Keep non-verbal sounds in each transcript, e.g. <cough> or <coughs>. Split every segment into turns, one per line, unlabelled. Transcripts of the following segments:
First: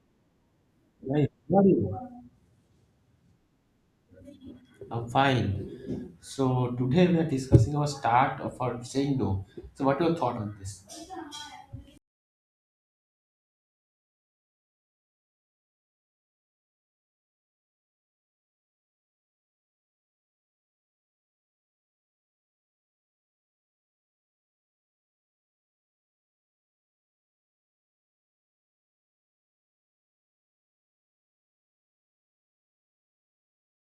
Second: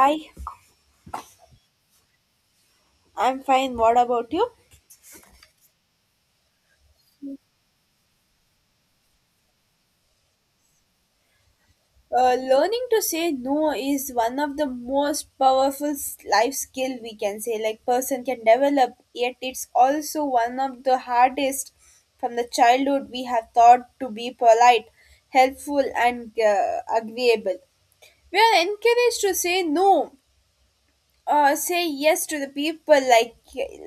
Hi,
Right. How are you?
I'm fine. What about you?
I'm fine. So today we are discussing our start of our saying no. So what are your thought on this?
Learning to say no is one of the most powerful life skill we can say like person can develop, yet it's also one of the hardest from the childhood we have taught to be polite, helpful, and agreeable. We are encouraged to say no, say yes to the people like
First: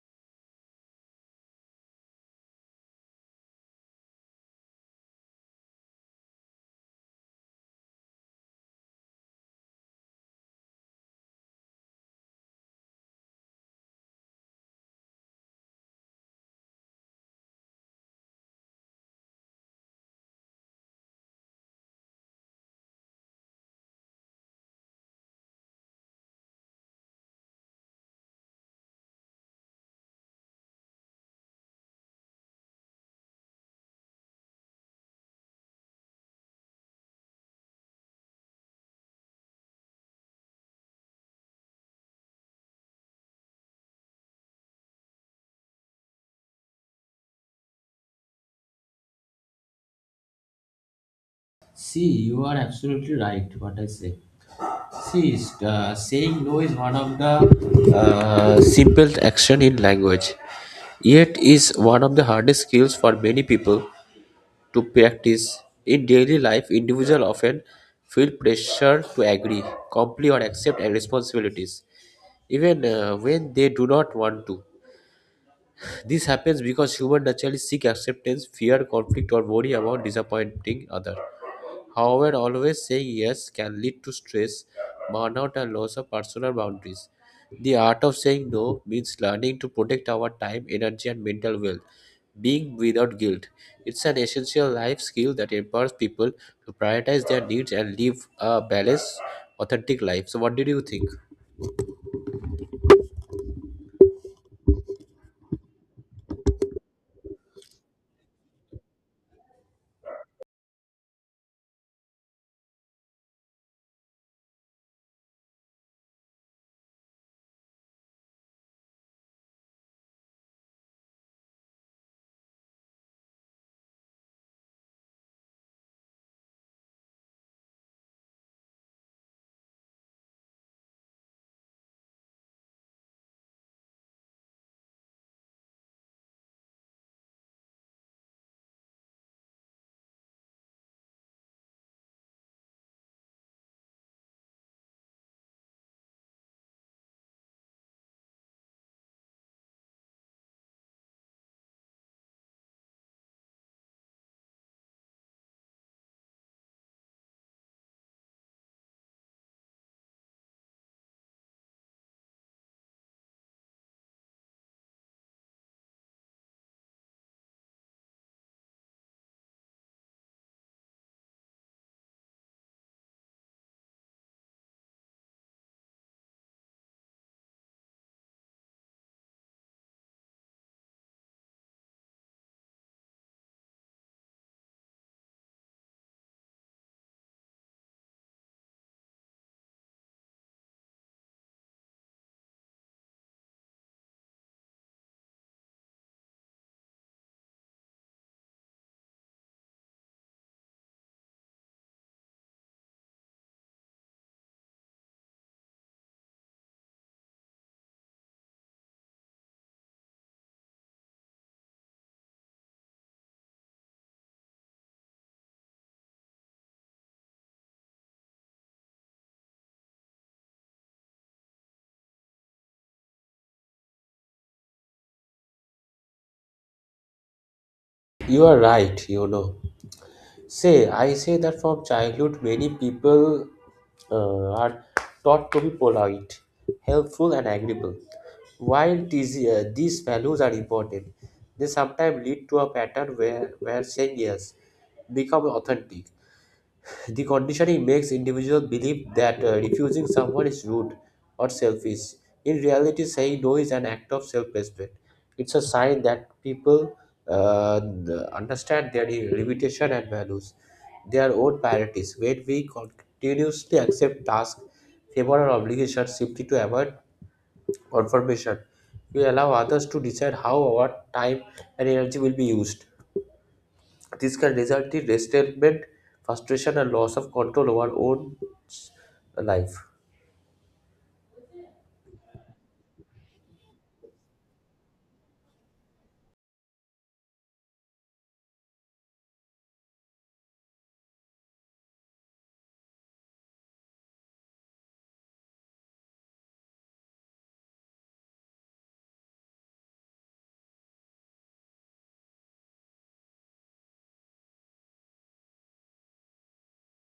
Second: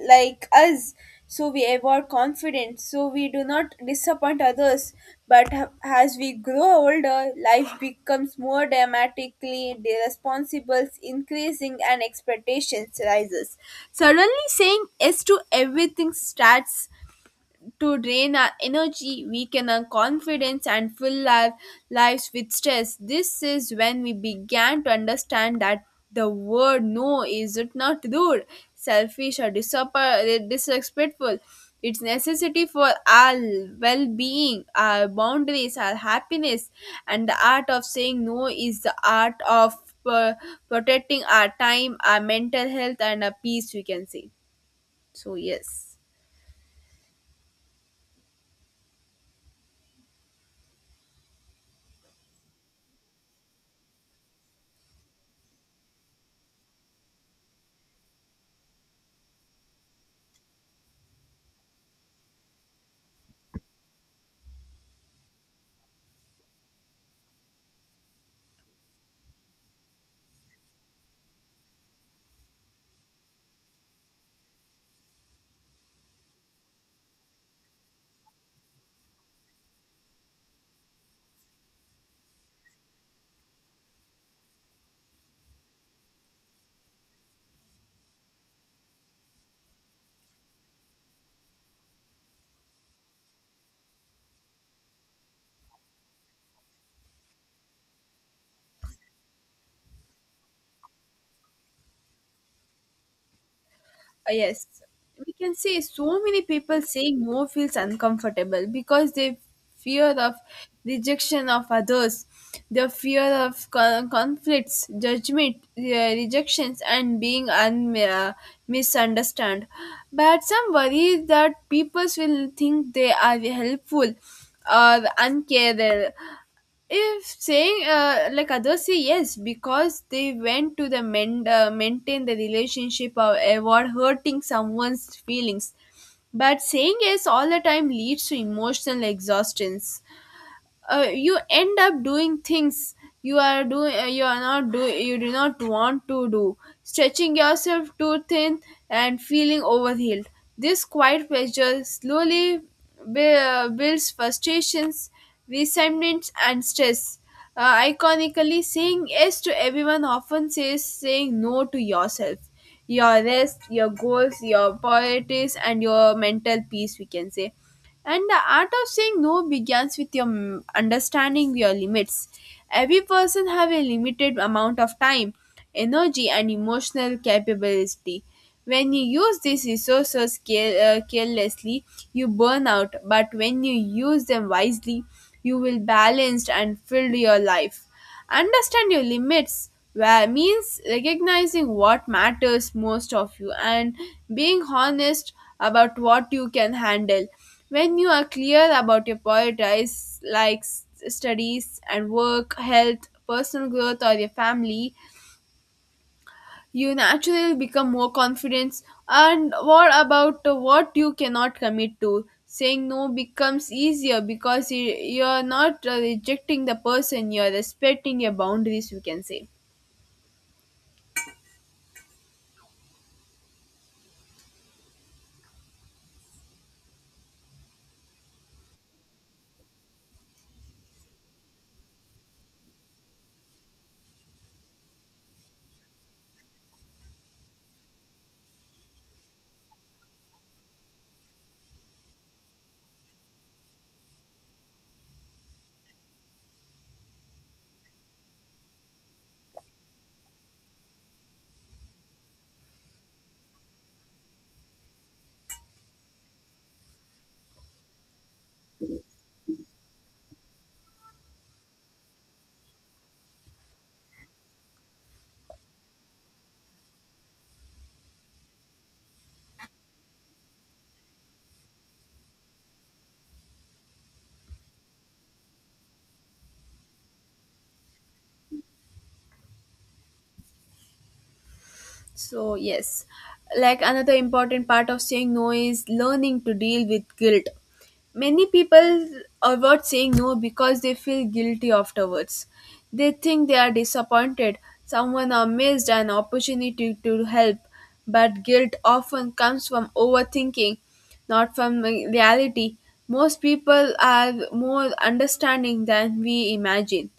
us. So we evolve confidence so we do not disappoint others. But as we grow older, life becomes more dramatically the responsibles increasing and expectations rises. Suddenly saying yes to everything starts to drain our energy, weaken our confidence, and fill our lives with stress. This is when we began to understand that the word no is not rude, selfish, or disrespectful. It's necessity for our well-being, our boundaries, our happiness, and the art of saying no is the art of uh, protecting our time, our mental health, and our peace. We can say so. Yes.
See, you are absolutely right. What I say. See, saying no is one of the simplest action in language. Yet is one of the hardest skills for many people to practice. In daily life, individuals often feel pressure to agree, comply, or accept responsibilities, even when they do not want to. This happens because human naturally seek acceptance, fear conflict, or worry about disappointing others. However, always saying yes can lead to stress, burnout, and loss of personal boundaries. The art of saying no means learning to protect our time, energy, and mental well being without guilt. It's an essential life skill that empowers people to prioritize their needs and live a balanced, authentic life. So, what did you think?
Yes, we can see so many people saying no feels uncomfortable because they fear of rejection of others, the fear of conflicts, judgment, rejections, and being misunderstood. But some worry that people will think they are helpful or uncared if saying like others say yes because they went to the men maintain the relationship or avoid hurting someone's feelings. But saying yes all the time leads to emotional exhaustion. You end up doing things you are doing, you are not do you do not want to do, stretching yourself too thin and feeling overhealed. This quiet pressure slowly builds frustrations, resentments, and stress. Iconically saying yes to everyone often says saying no to yourself, your rest, your goals, your priorities, and your mental peace, we can say. And the art of saying no begins with your understanding your limits. Every person have a limited amount of time, energy, and emotional capability. When you use these resources carelessly, you burn out, but when you use them wisely, you will balanced and fill your life. Understand your limits where means recognizing what matters most of you and being honest about what you can handle when you are clear about your priorities, like studies and work, health, personal growth, or your family, you naturally become more confident. And what about what you cannot commit to? Saying no becomes easier because you're not rejecting the person, you're respecting your boundaries, we can say.
You are right, you know. Say, I say that from childhood, many people are taught to be polite, helpful, and agreeable. While these values are important, they sometimes lead to a pattern where saying yes becomes authentic. The conditioning makes individuals believe that refusing someone is rude or selfish. In reality, saying no is an act of self respect. It's a sign that people uh, understand their limitation and values their own priorities. When we continuously accept tasks, favor or obligations simply to avoid confirmation, we allow others to decide how our time and energy will be used. This can result in resentment, frustration, and loss of control over own s- life.
So, yes, like another important part of saying no is learning to deal with guilt. Many people avoid saying no because they feel guilty afterwards. They think they are disappointed, someone or missed an opportunity to help, but guilt often comes from overthinking, not from reality. Most people are more understanding than we imagine,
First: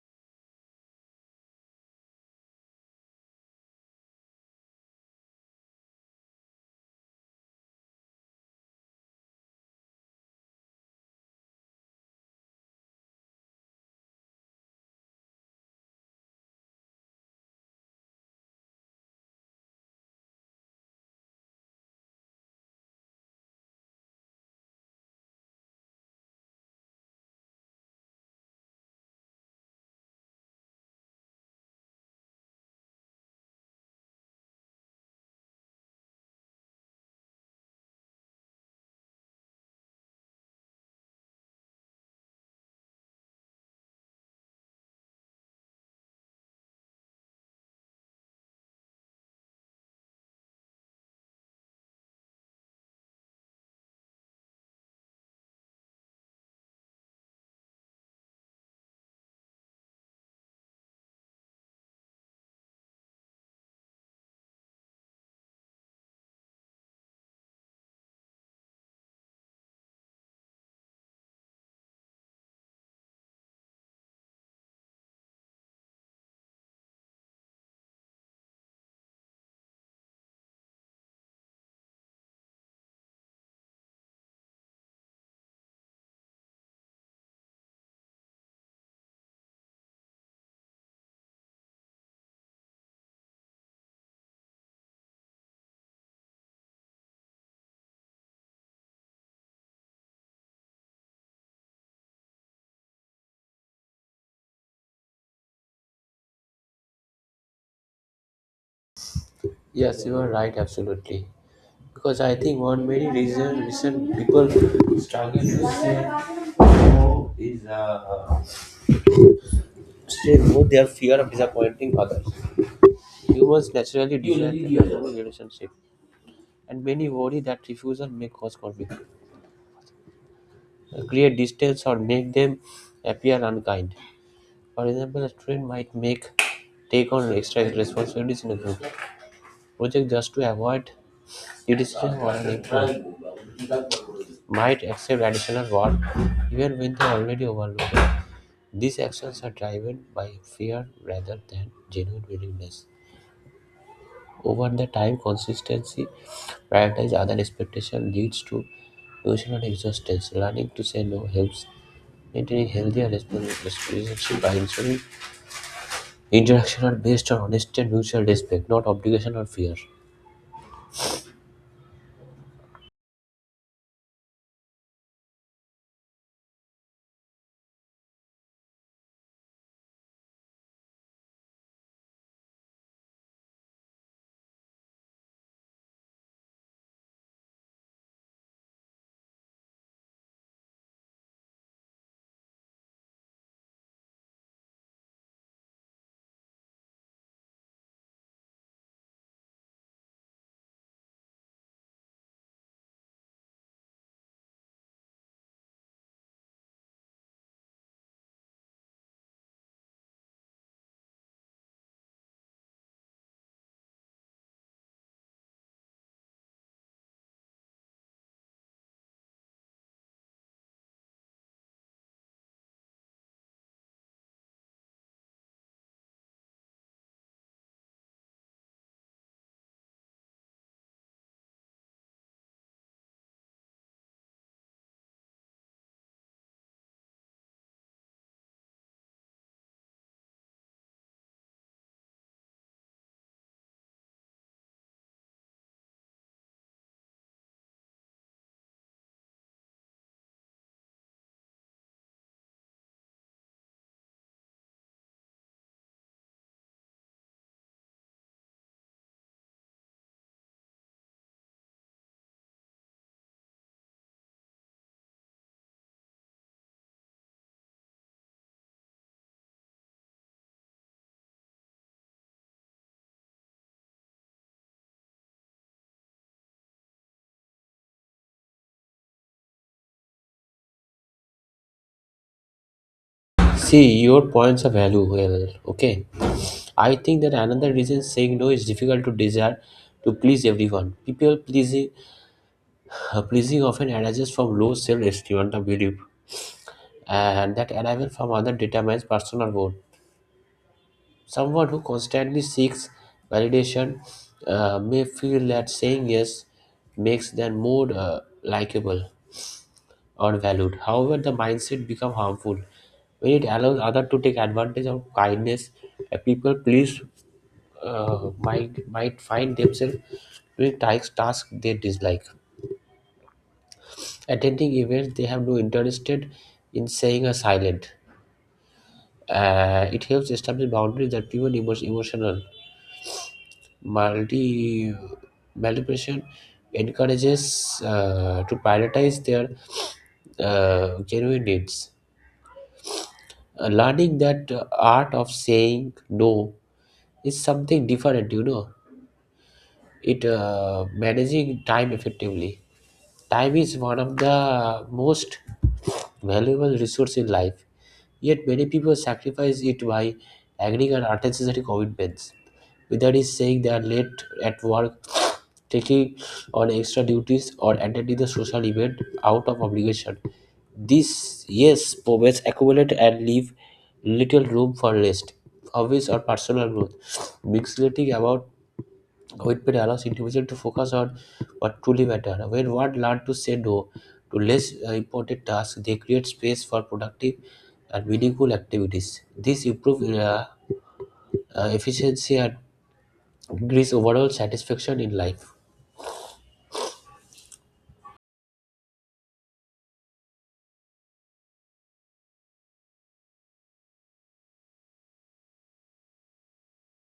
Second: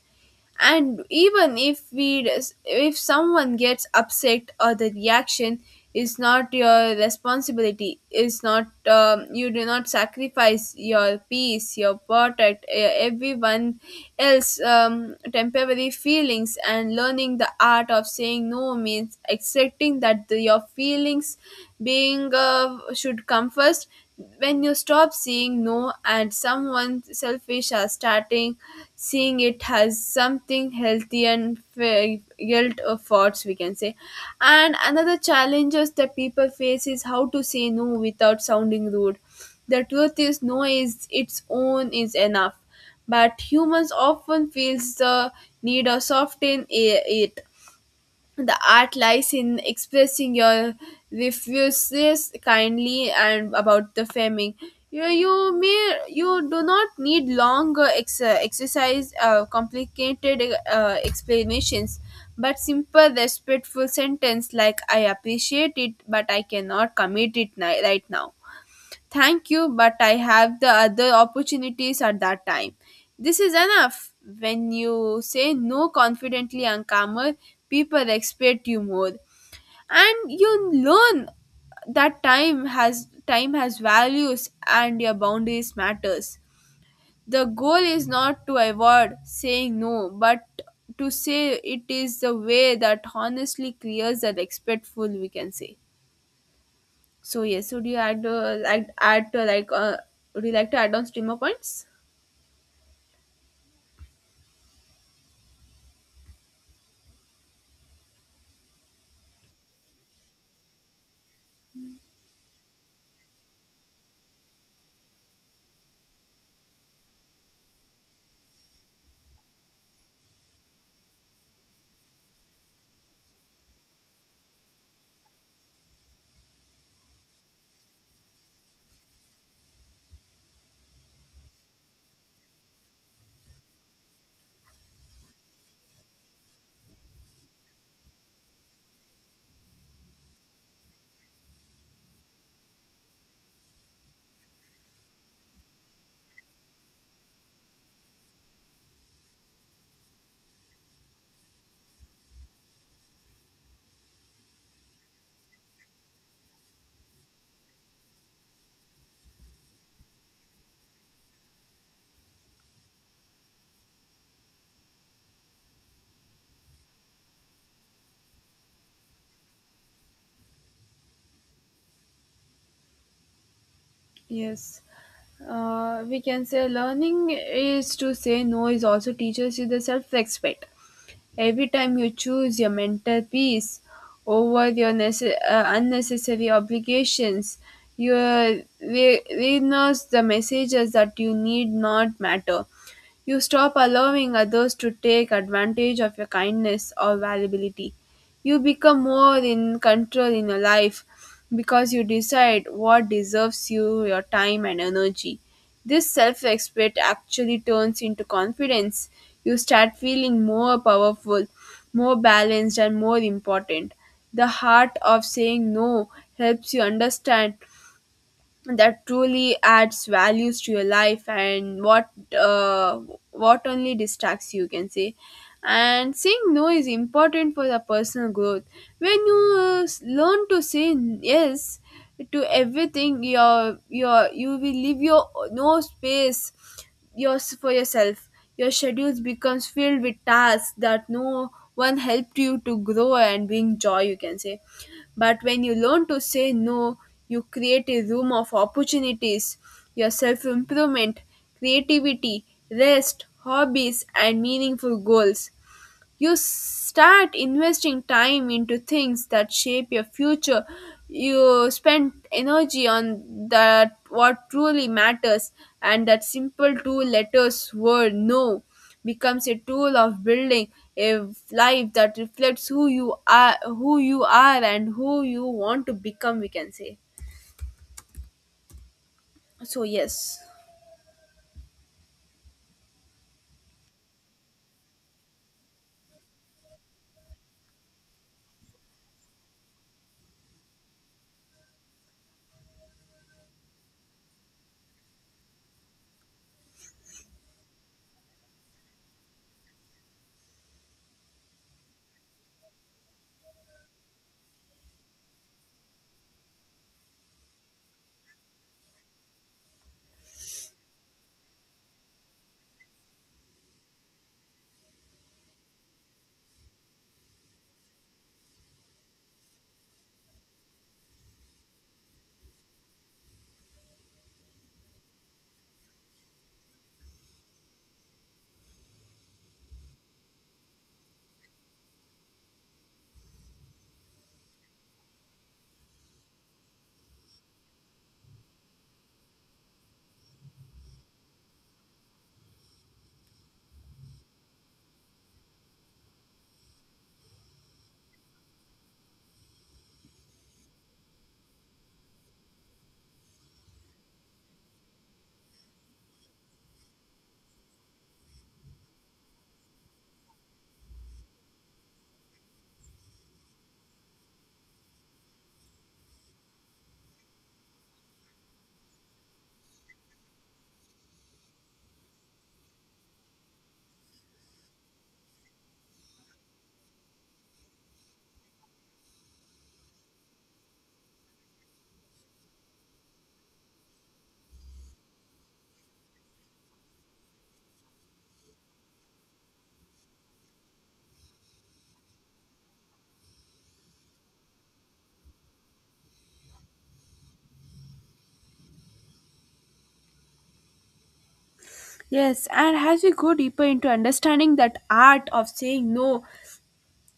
and even if someone gets upset or the reaction is not your responsibility, is not you do not sacrifice your peace, your protect everyone else temporary feelings, and learning the art of saying no means accepting that your feelings being should come first when you stop seeing no and someone selfish are starting seeing it has something healthy and guilt of thoughts, we can say. And another challenges that people face is how to say no without sounding rude. The truth is no is its own is enough, but humans often feels the need of soften it. The art lies in expressing your refuses kindly and about the faming. You may you do not need long exercise complicated explanations, but simple respectful sentence like I appreciate it but I cannot commit it right now. Thank you, but I have the other opportunities at that time. This is enough. When you say no confidently and calmer, people expect you more. And you learn that time has values and your boundaries matters. The goal is not to avoid saying no, but to say it is the way that honestly clears the respectful, we can say. So yes, would you add like add would you like to add on streamer points?
Yes, you are right, absolutely. Because I think one many reason people struggle to say no is say no their fear of disappointing others. Humans naturally desire by the relationship, and many worry that refusal may cause conflict, create distance, or make them appear unkind. For example, a student might make take on extra responsibilities in a group project just to avoid criticism or an influence, might accept additional work even when they are already overloaded. These actions are driven by fear rather than genuine willingness. Over the time, consistency, prioritize other expectations leads to emotional exhaustion. Learning to say no helps maintaining healthier relationship by ensuring interaction are based on honesty and mutual respect, not obligation or fear.
Yes. We can say learning is to say no is also teaches you the self respect. Every time you choose your mental peace over your unnecessary obligations, you renounce the messages that you need not matter. You stop allowing others to take advantage of your kindness or valuability. You become more in control in your life because you decide what deserves you, your time, and energy. This self respect actually turns into confidence. You start feeling more powerful, more balanced, and more important. The heart of saying no helps you understand that truly adds values to your life and uh, what only distracts you, you can say. And saying no is important for the personal growth when you learn to say yes to everything your you will leave your no space yours for yourself. Your schedules becomes filled with tasks that no one helped you to grow and bring joy, you can say. But when you learn to say no, you create a room of opportunities, your self improvement, creativity, rest, hobbies, and meaningful goals. You start investing time into things that shape your future. You spend energy on that what truly matters, and that simple two letters word no becomes a tool of building a life that reflects who you are, and who you want to become. We can say so. Yes.
See, your points are valuable. Okay. I think that another reason saying no is difficult to desire to please everyone. People pleasing often arises from low self-esteem and belief, and that arrival from other determines personal worth. Someone who constantly seeks validation may feel that saying yes makes them more likable or valued. However, the mindset becomes harmful when it allows others to take advantage of kindness. A people please might find themselves doing tasks they dislike, attending events they have no interest in, saying a silent. It helps establish boundaries that prevent emotional Multi malnutrition encourages to prioritize their genuine needs. Learning that art of saying no is something different, you know. It managing time effectively. Time is one of the most valuable resource in life. Yet many people sacrifice it by agreeing on unnecessary commitments. Without is saying they are late at work, taking on extra duties, or attending the social event out of obligation. This, yes, moments accumulate and leave little room for rest, hobbies, or personal growth. Mixing about commitment allows individuals to focus on what truly matters. When one learns to say no to less important tasks, they create space for productive and meaningful activities. This improves efficiency and Greece overall satisfaction in life.
Yes, and as we go deeper into understanding that art of saying no,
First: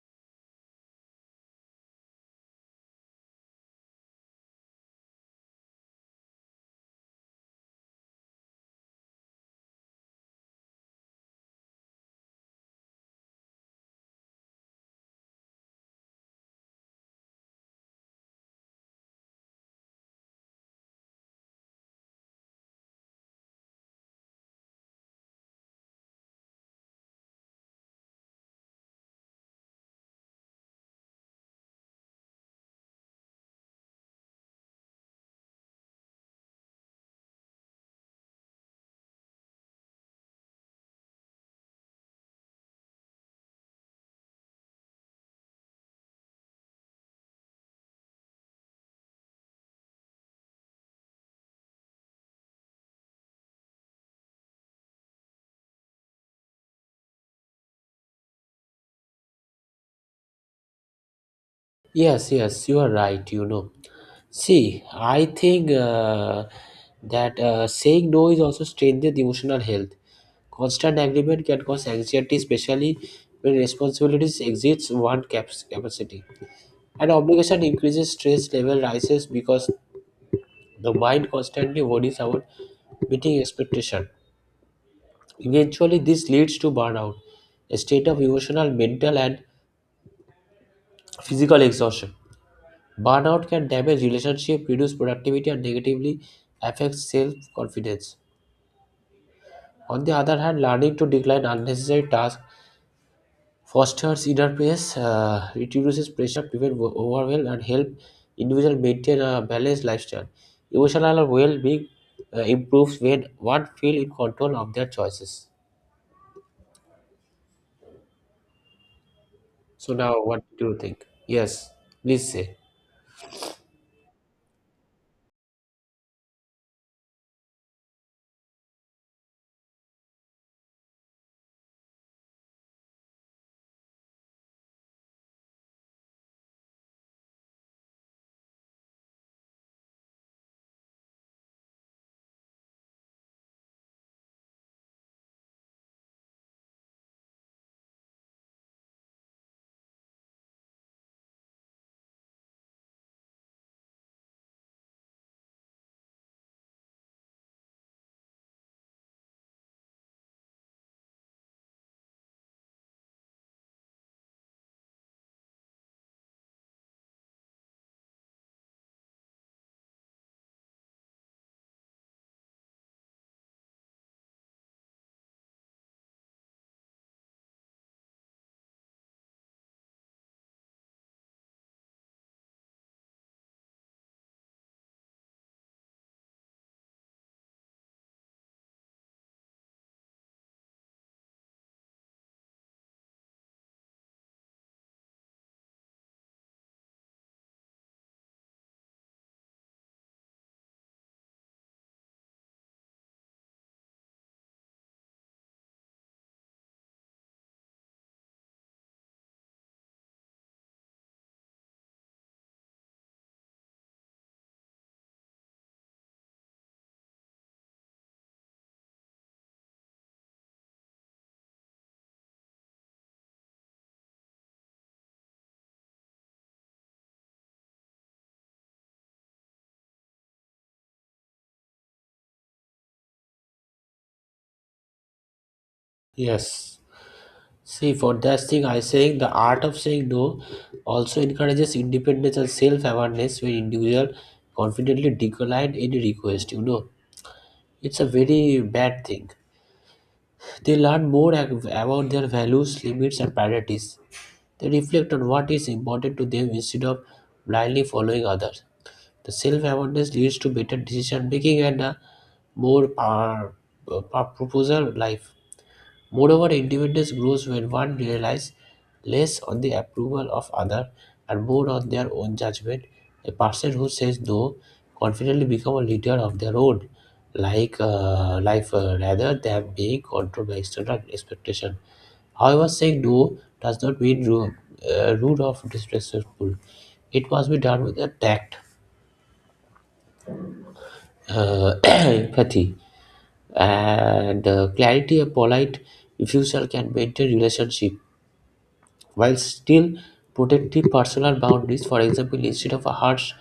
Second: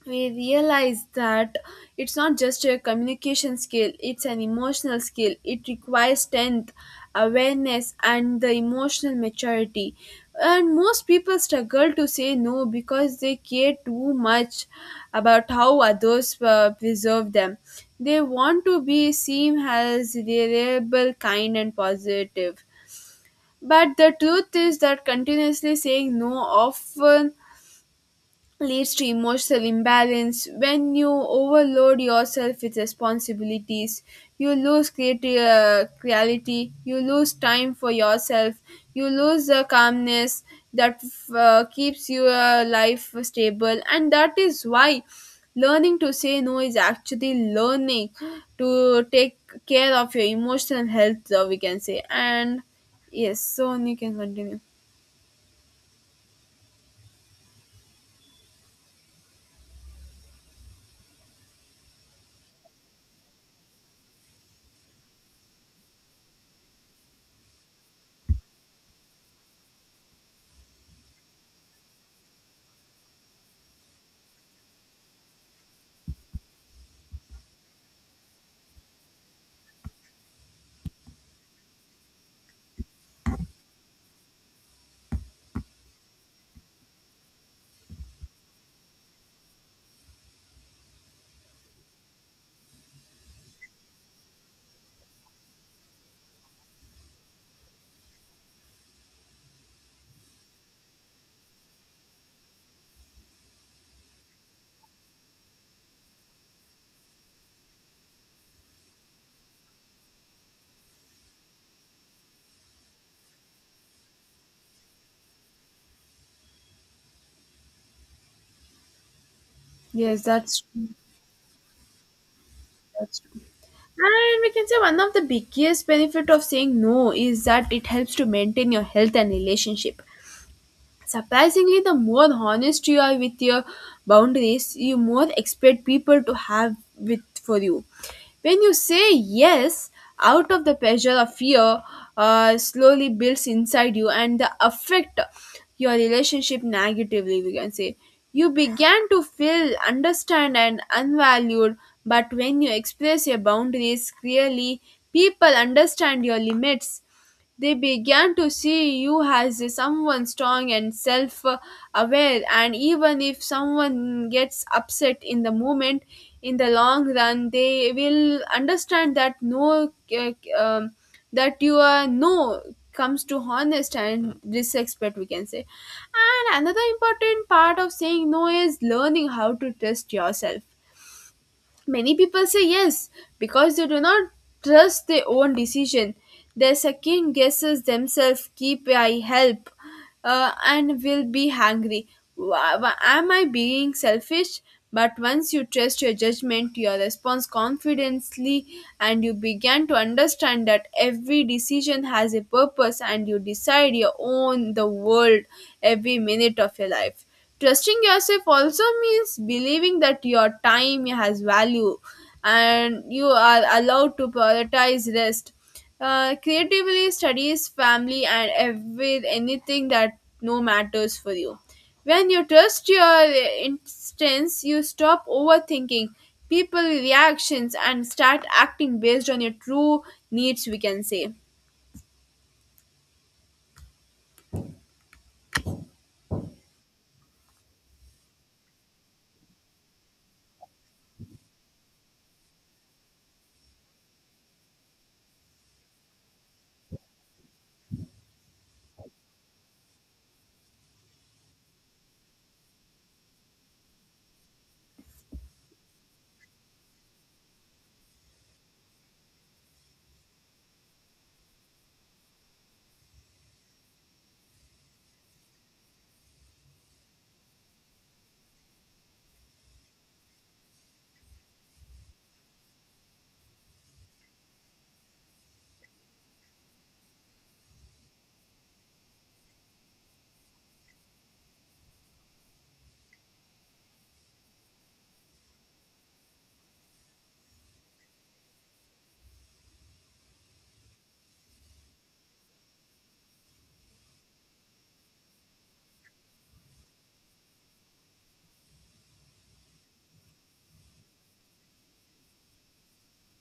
we realize that it's not just a communication skill, it's an emotional skill. It requires strength, awareness, and the emotional maturity. And most people struggle to say no because they care too much about how others preserve them. They want to be seen as reliable, kind, and positive. But the truth is that continuously saying no often leads to emotional imbalance. When you overload yourself with responsibilities, you lose creativity, you lose time for yourself, you lose the calmness that keeps your life stable, and that is why learning to say no is actually learning to take care of your emotional health, we can say. And yes, so you can continue.
Yes, yes, you are right. You know, see, I think that saying no is also strengthens emotional health. Constant agreement can cause anxiety, especially when responsibilities exceeds one cap's capacity. And obligation increases, stress level rises because the mind constantly worries about meeting expectation. Eventually, this leads to burnout, a state of emotional, mental, and physical exhaustion. Burnout can damage relationships, reduce productivity, and negatively affect self-confidence. On the other hand, learning to decline unnecessary tasks fosters inner peace, it reduces pressure, prevents overwhelm, and help individual maintain a balanced lifestyle. Emotional well-being improves when one feel in control of their choices. So
Yes,
now, what
that's
do you
true.
think? Yes, please say.
That's true. And we can say one of the biggest benefit of saying no is that it helps to maintain your health and relationship. Surprisingly, the more honest you are with your boundaries, you more expect people to have with for you. When you say yes out of the pressure of fear, slowly builds inside you and the affect your relationship negatively, we can say. You began to feel understand and unvalued. But when you express your boundaries clearly, people understand your limits. They began to see you as someone strong and self aware, and even if someone gets upset in the moment, in the long run, they will understand that no, uh, um, that your no comes to honest and disrespect, we can say. And another important part of saying no is learning how to trust yourself. Many people say yes because they do not trust their own decision. They second guesses themselves. Keep I help, and will be hungry. Am I being selfish? But once you trust your judgment, your response confidently, and you begin to understand that every decision has a purpose, and you decide your own the world every minute of your life. Trusting yourself also means believing that your time has value and you are allowed to prioritize rest. Creatively studies, family, and every anything that no matters for you. When you trust your instincts, you stop overthinking people reactions and start acting based on your true needs. We can say.
Yes. See, for that thing, I saying the art of saying no also encourages independence and self-awareness when individual confidently decline any request. You know, it's a very bad thing. They learn more about their values, limits, and priorities. They reflect on what is important to them instead of blindly following others. The self-awareness leads to better decision making and a more purposeful life. Moreover, independence grows when one relies less on the approval of others and more on their own judgment. A person who says no confidently become a leader of their own like life rather than being controlled by external expectation. However, saying no does not mean rude or disrespectful. It must be done with a tact, <coughs> <clears throat> empathy, and clarity. A polite refusal can maintain relationship while still protecting personal boundaries. For example, instead of a harsh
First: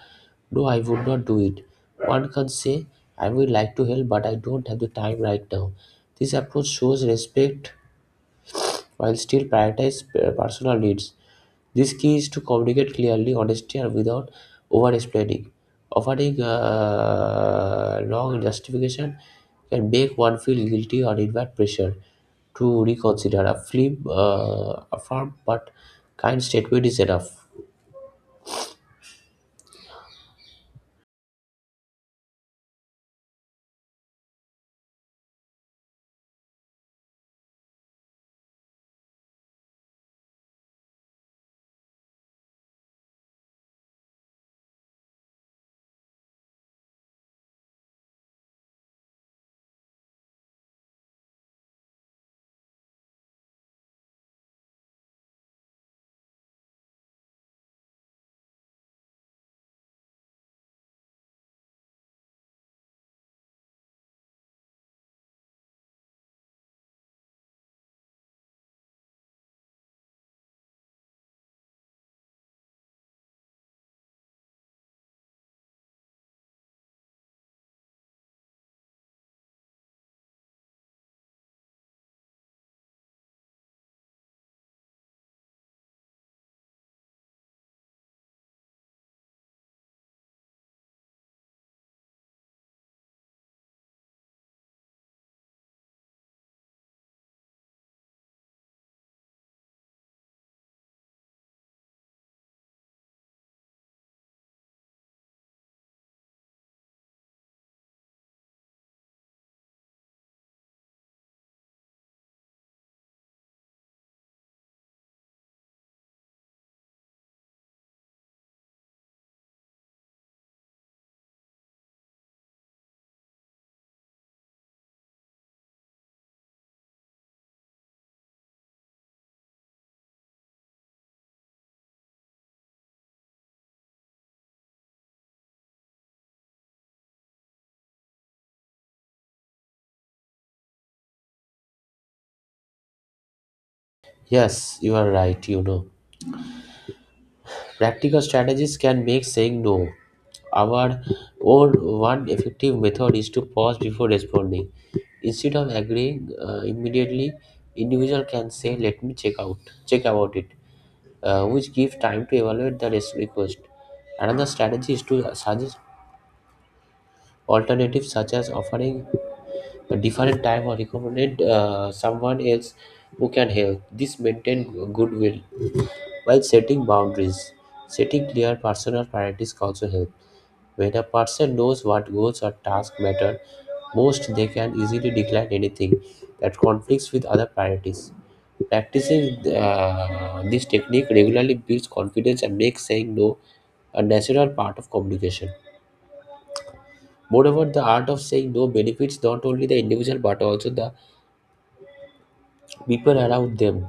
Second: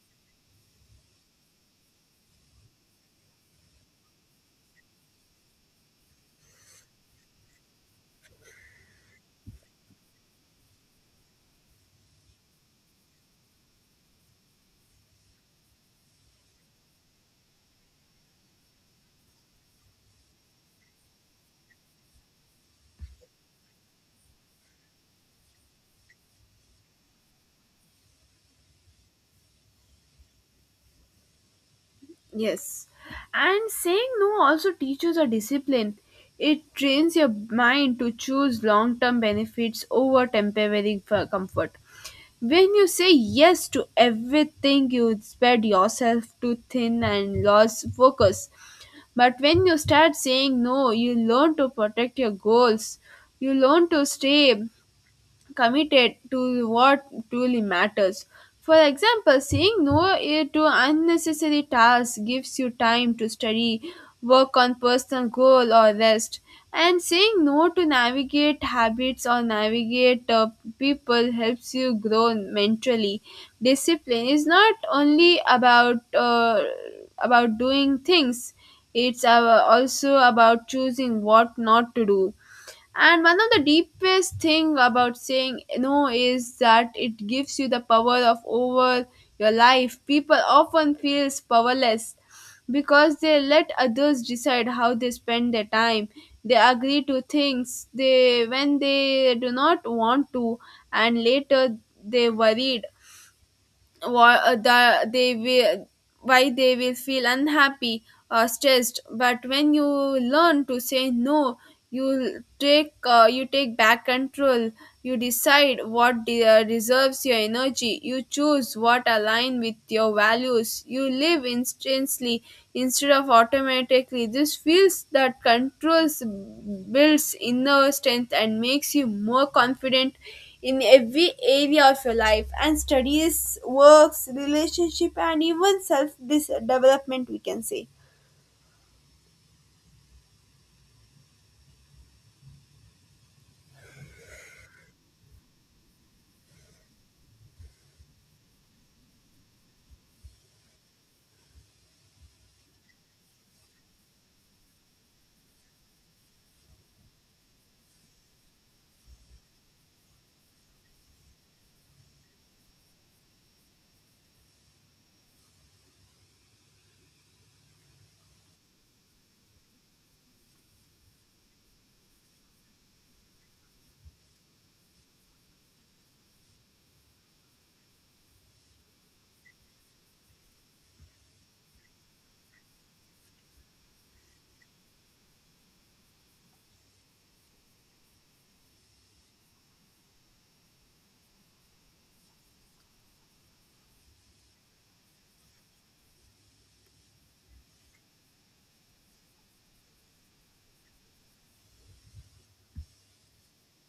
no, I would not do it. One can say, I would like to help, but I don't have the time right now. This approach shows respect while still prioritize personal needs. This key is to communicate clearly, honestly, and without over explaining. Offering long justification can make one feel guilty or invite pressure to reconsider. A firm but kind statement is enough.
Yes. And saying no also teaches a discipline. It trains your mind to choose long term benefits over temporary comfort. When you say yes to everything, you spread yourself too thin and lose focus. But when you start saying no, you learn to protect your goals. You learn to stay committed to what truly matters. For example, saying no to unnecessary tasks gives you time to study, work on personal goal or rest. And saying no to navigate habits or navigate people helps you grow mentally. Discipline is not only about doing things; it's also about choosing what not to do, and one of the deepest thing about saying no is that it gives you the power of over your life. People often feels powerless because they let others decide how they spend their time. They agree to things they when they do not want to, and later they worried wha- the, they will, why they will feel unhappy or stressed. But when you learn to say no, you take you take back control. You decide what deserves your energy. You choose what aligns with your values. You live instantly instead of automatically. This feels that controls builds inner strength and makes you more confident in every area of your life and studies, works, relationship, and even self development, we can say.
Yes, you are right, you know. Practical strategies can make saying no our or one effective method is to pause before responding. Instead of agreeing immediately, individual can say, "Let me check out, check about it," which gives time to evaluate the request. Another strategy is to suggest alternatives, such as offering a different time or recommending someone else who can help. This maintains goodwill while setting boundaries. Setting clear personal priorities also help When a person knows what goals or tasks matter most, they can easily decline anything that conflicts with other priorities. Practicing this technique regularly builds confidence and makes saying no a natural part of communication. Moreover, the art of saying no benefits not only the individual but also the people around them.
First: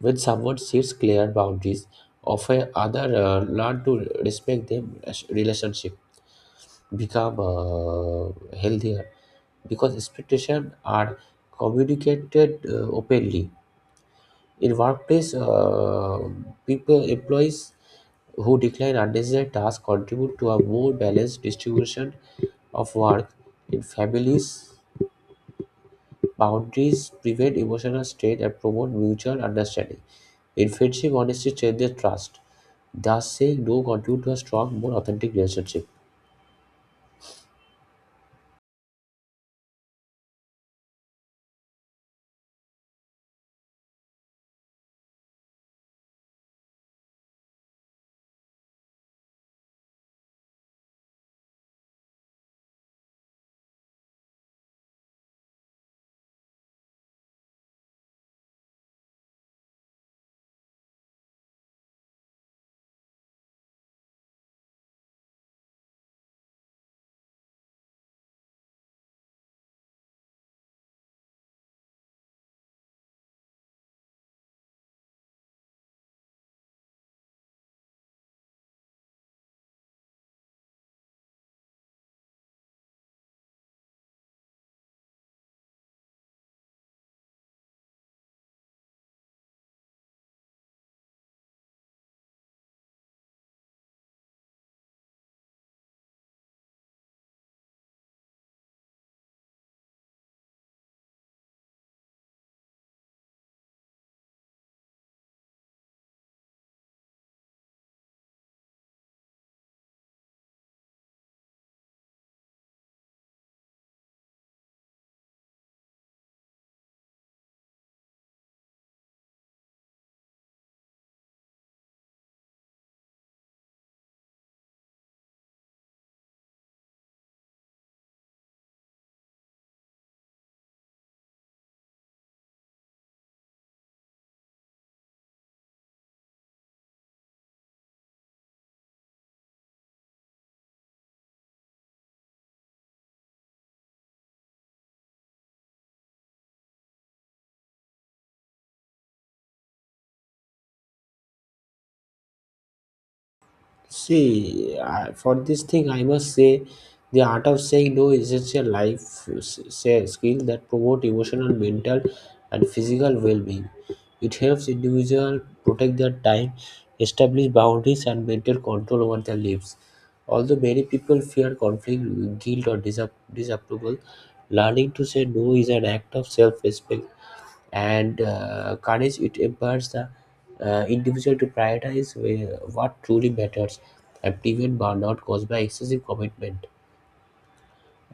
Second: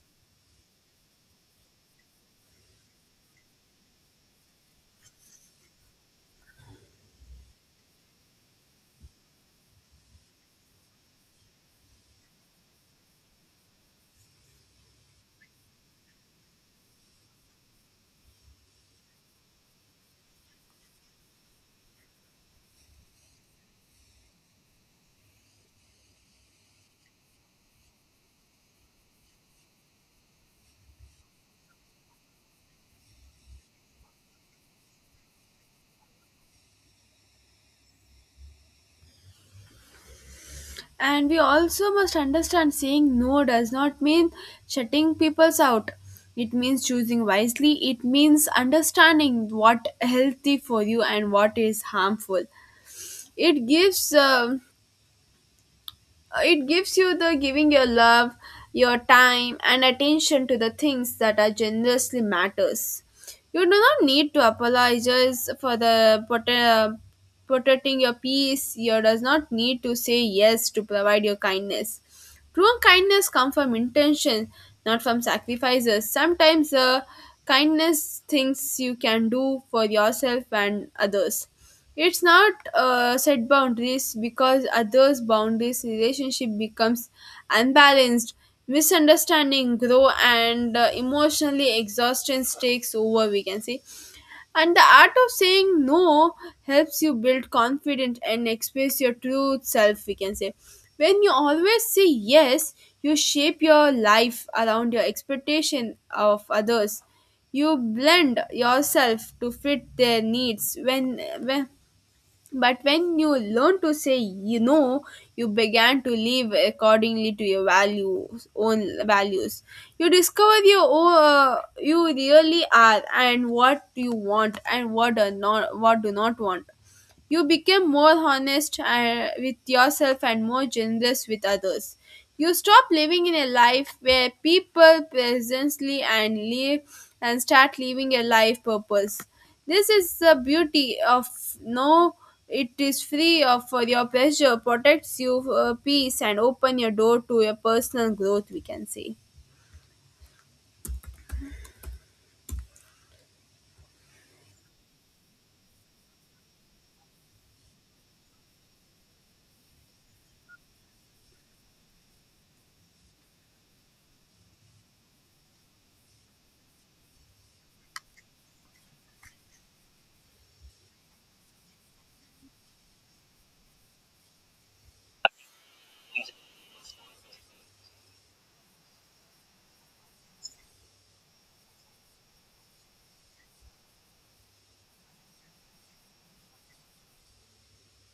When someone sets clear boundaries, often other learn to respect their relationship. Become healthier because expectations are communicated openly in workplace people employees who decline unnecessary tasks contribute to a more balanced distribution of work in families boundaries prevent emotional strain and promote mutual understanding in friendship honesty changes trust thus saying no contribute to a strong more authentic relationship.
And we also must understand saying no does not mean shutting people's out. It means choosing wisely. It means understanding what healthy for you and what is harmful. It gives um it gives you the giving your love, your time and attention to the things that are generously matters. You do not need to apologize for protecting your peace. You does not need to say yes to provide your kindness. True kindness comes from intention, not from sacrifices. Sometimes kindness things you can do for yourself and others. It's not set boundaries because others' boundaries relationship becomes unbalanced. Misunderstanding grow, and emotionally exhaustion takes over, we can see. And the art of saying no helps you build confidence and express your true self, we can say. When you always say yes, you shape your life around your expectation of others. You blend yourself to fit their needs. When but when you learn to say you know, you began to live accordingly to your values, own values. You discover your you really are and what you want and what are not what do not want. You become more honest with yourself and more generous with others. You stop living in a life where people presently and live, and start living a life purpose. This is the beauty of no. It is free of for your pleasure, protects you peace and open your door to your personal growth, we can say.
See, I, for this thing, I must say, the art of saying no is such a life say, skill that promote emotional, mental, and physical well-being. It helps individuals protect their time, establish boundaries, and maintain control over their lives. Although many people fear conflict, guilt, or disapproval, learning to say no is an act of self-respect and courage it empowers the individual to prioritize where, what truly matters and prevent burnout caused by excessive commitment.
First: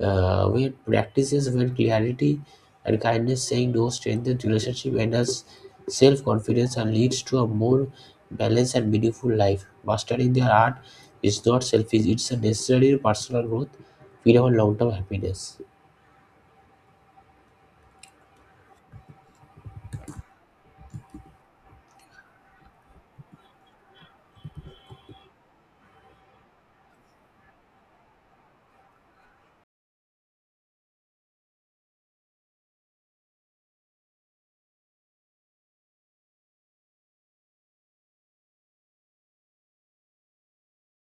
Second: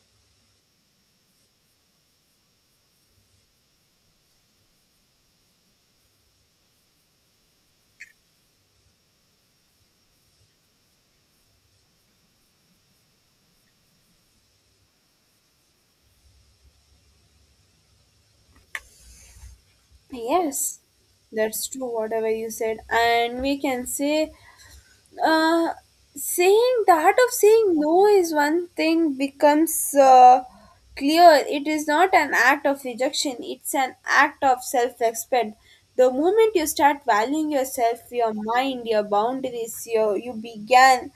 Where practices when clarity and kindness saying no strengthens relationship and us self-confidence and leads to a more balanced and meaningful life. Mastering their art is not selfish; it's a necessary personal growth, freedom, and long-term happiness.
Yes, that's true, whatever you said. And we can say uh, saying the art of saying no is one thing becomes clear. It is not an act of rejection, it's an act of self-respect. The moment you start valuing yourself, your mind, your boundaries, your, you began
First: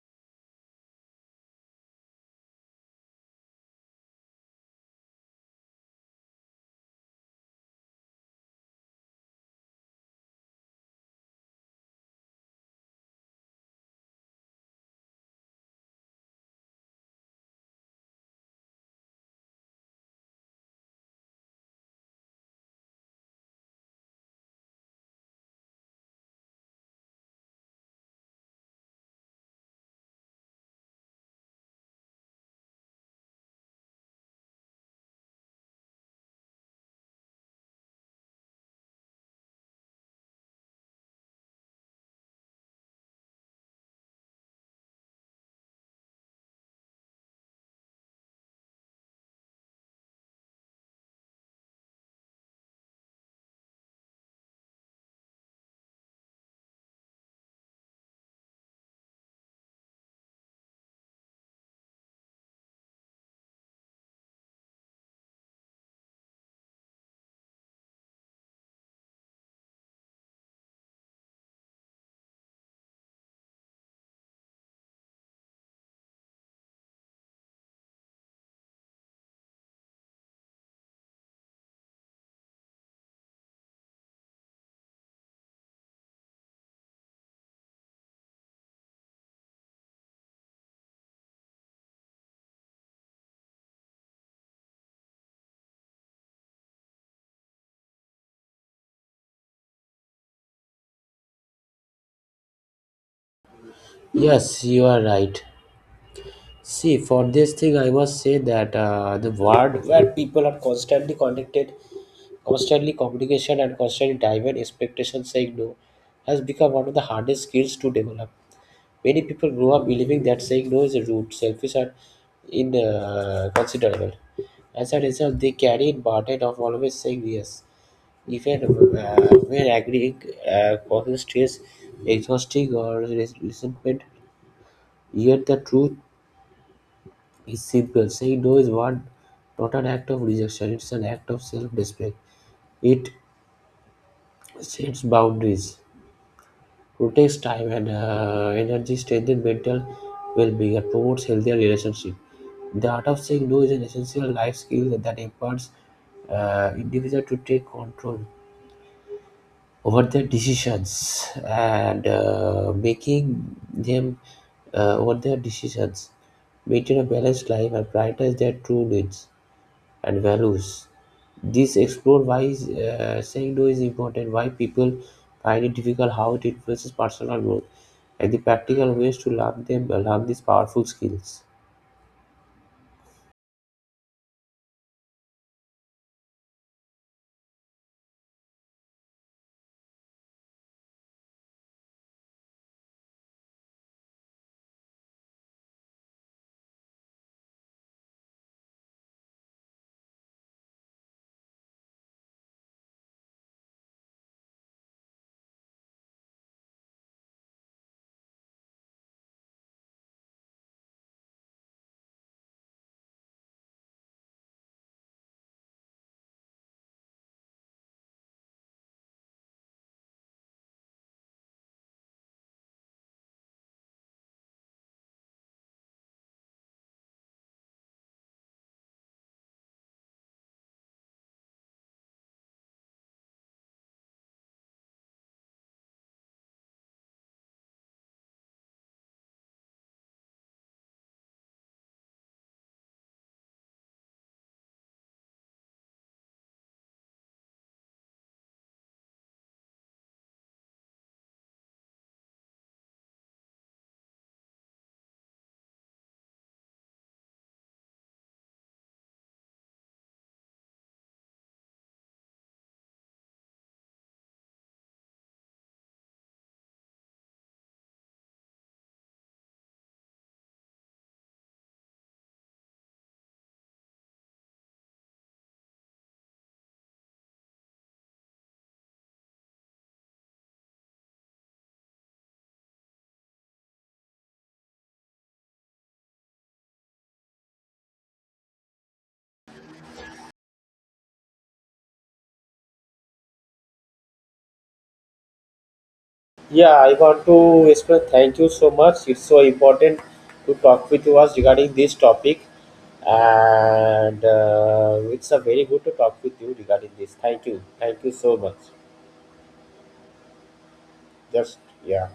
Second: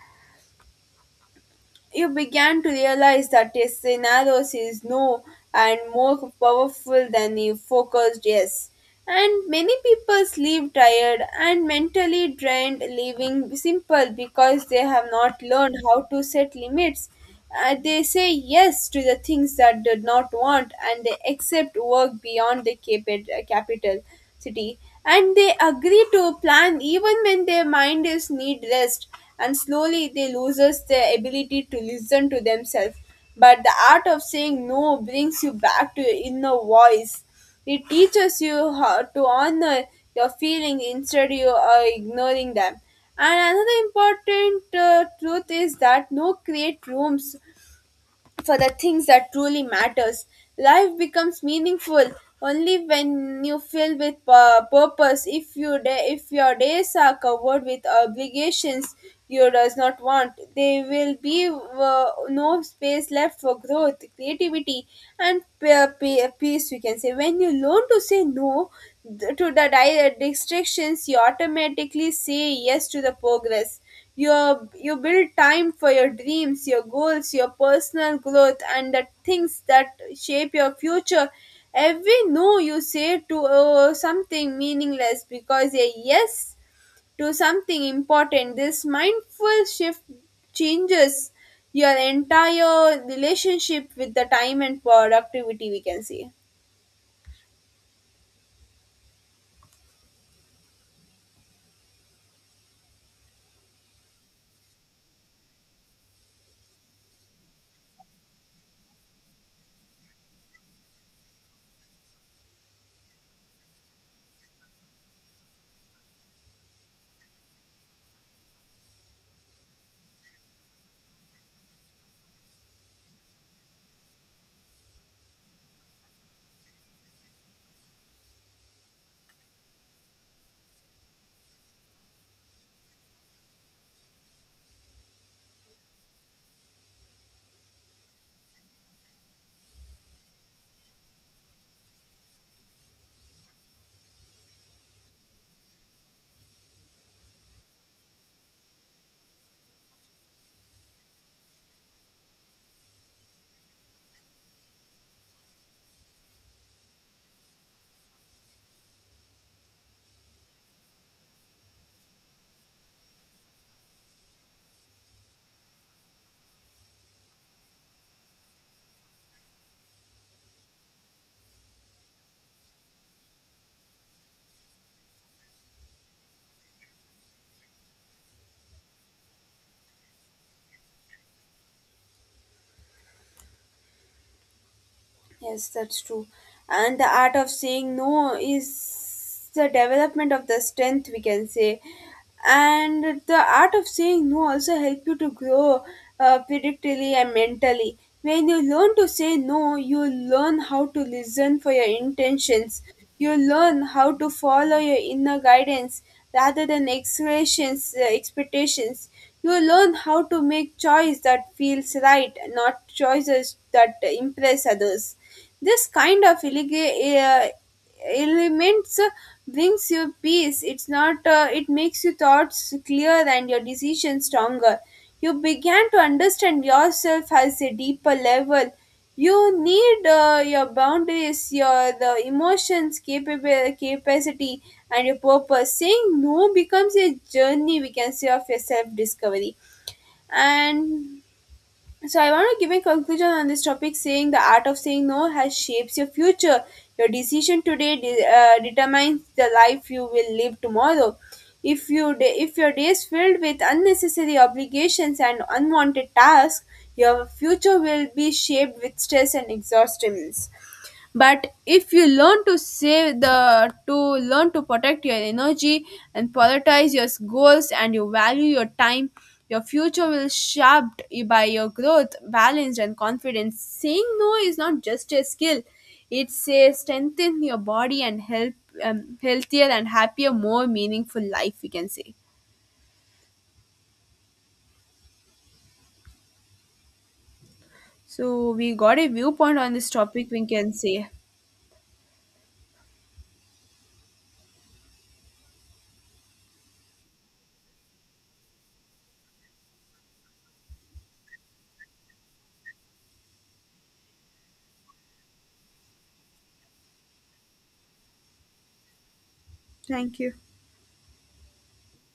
you began to realize that a scenario is no and more powerful than a focused yes. And many people sleep tired and mentally drained, living simple because they have not learned how to set limits. They say yes to the things that did not want, and they accept work beyond the capital city, and they agree to plan even when their mind is need rest, and slowly they loses their ability to listen to themselves. But the art of saying no brings you back to your inner voice. It teaches you how to honor your feelings instead you are ignoring them. And another important truth is that no create rooms for the things that truly matters. Life becomes meaningful only when you fill with purpose. If your days are covered with obligations you does not want, there will be no space left for growth, creativity, and peace, we can say. When you learn to say no to the distractions, you automatically say yes to the progress. You build time for your dreams, your goals, your personal growth and the things that shape your future. Every no you say to something meaningless because a yes to something important, this mindful shift changes your entire relationship with the time and productivity, we can say.
Yes, you are right. See, for this thing, I must say that the world where people are constantly connected, constantly communication, and constantly divert expectations saying no has become one of the hardest skills to develop. Many people grow up believing that saying no is rude, selfish, and inconsiderable. As a result, they carry in burden of always saying yes, even when agreeing causes stress, exhausting, or resentment. Yet the truth His simple Saying no is one, not an act of rejection, it's an act of self-discipline. It sets boundaries, protects time and energy, strengthens mental well-being, and promotes healthier relationships. The art of saying no is an essential life skill that empowers individuals to take control over their decisions and making them over their decisions, maintain a balanced life, and prioritize their true needs. And values. This explore why saying no is important, why people find it difficult, how it influences personal growth, and the practical ways to learn these powerful skills.
Yes, that's true. And the art of saying no is the development of the strength, we can say. And the art of saying no also help you to grow predictably and mentally. When you learn to say no, you learn how to listen for your intentions. You learn how to follow your inner guidance rather than expressions, expectations. You learn how to make choice that feels right, not choices that impress others. This kind of uh, elements brings you peace. It's not. It makes your thoughts clear and your decisions stronger. You began to understand yourself as a deeper level. You need your boundaries, your the emotions capable capacity, and your purpose. Saying no becomes a journey, we can say, of your self discovery. And so I want to give a conclusion on this topic, saying the art of saying no has shapes your future. Your decision today determines the life you will live tomorrow. If your day is filled with unnecessary obligations and unwanted tasks, your future will be shaped with stress and exhaustion. But if you learn to save the to learn to protect your energy and prioritize your goals and you value your time, your future will shaped by your growth, balance and confidence. Saying no is not just a skill, it says strengthen your body and help healthier and happier more meaningful life, we can say. So we got a viewpoint on this topic, we can say.
Yeah, I want to express thank you so much. It's so important to talk with you us regarding this topic, and it's a very good to talk with you regarding this. Thank you so much.
Thank you.
Just yeah.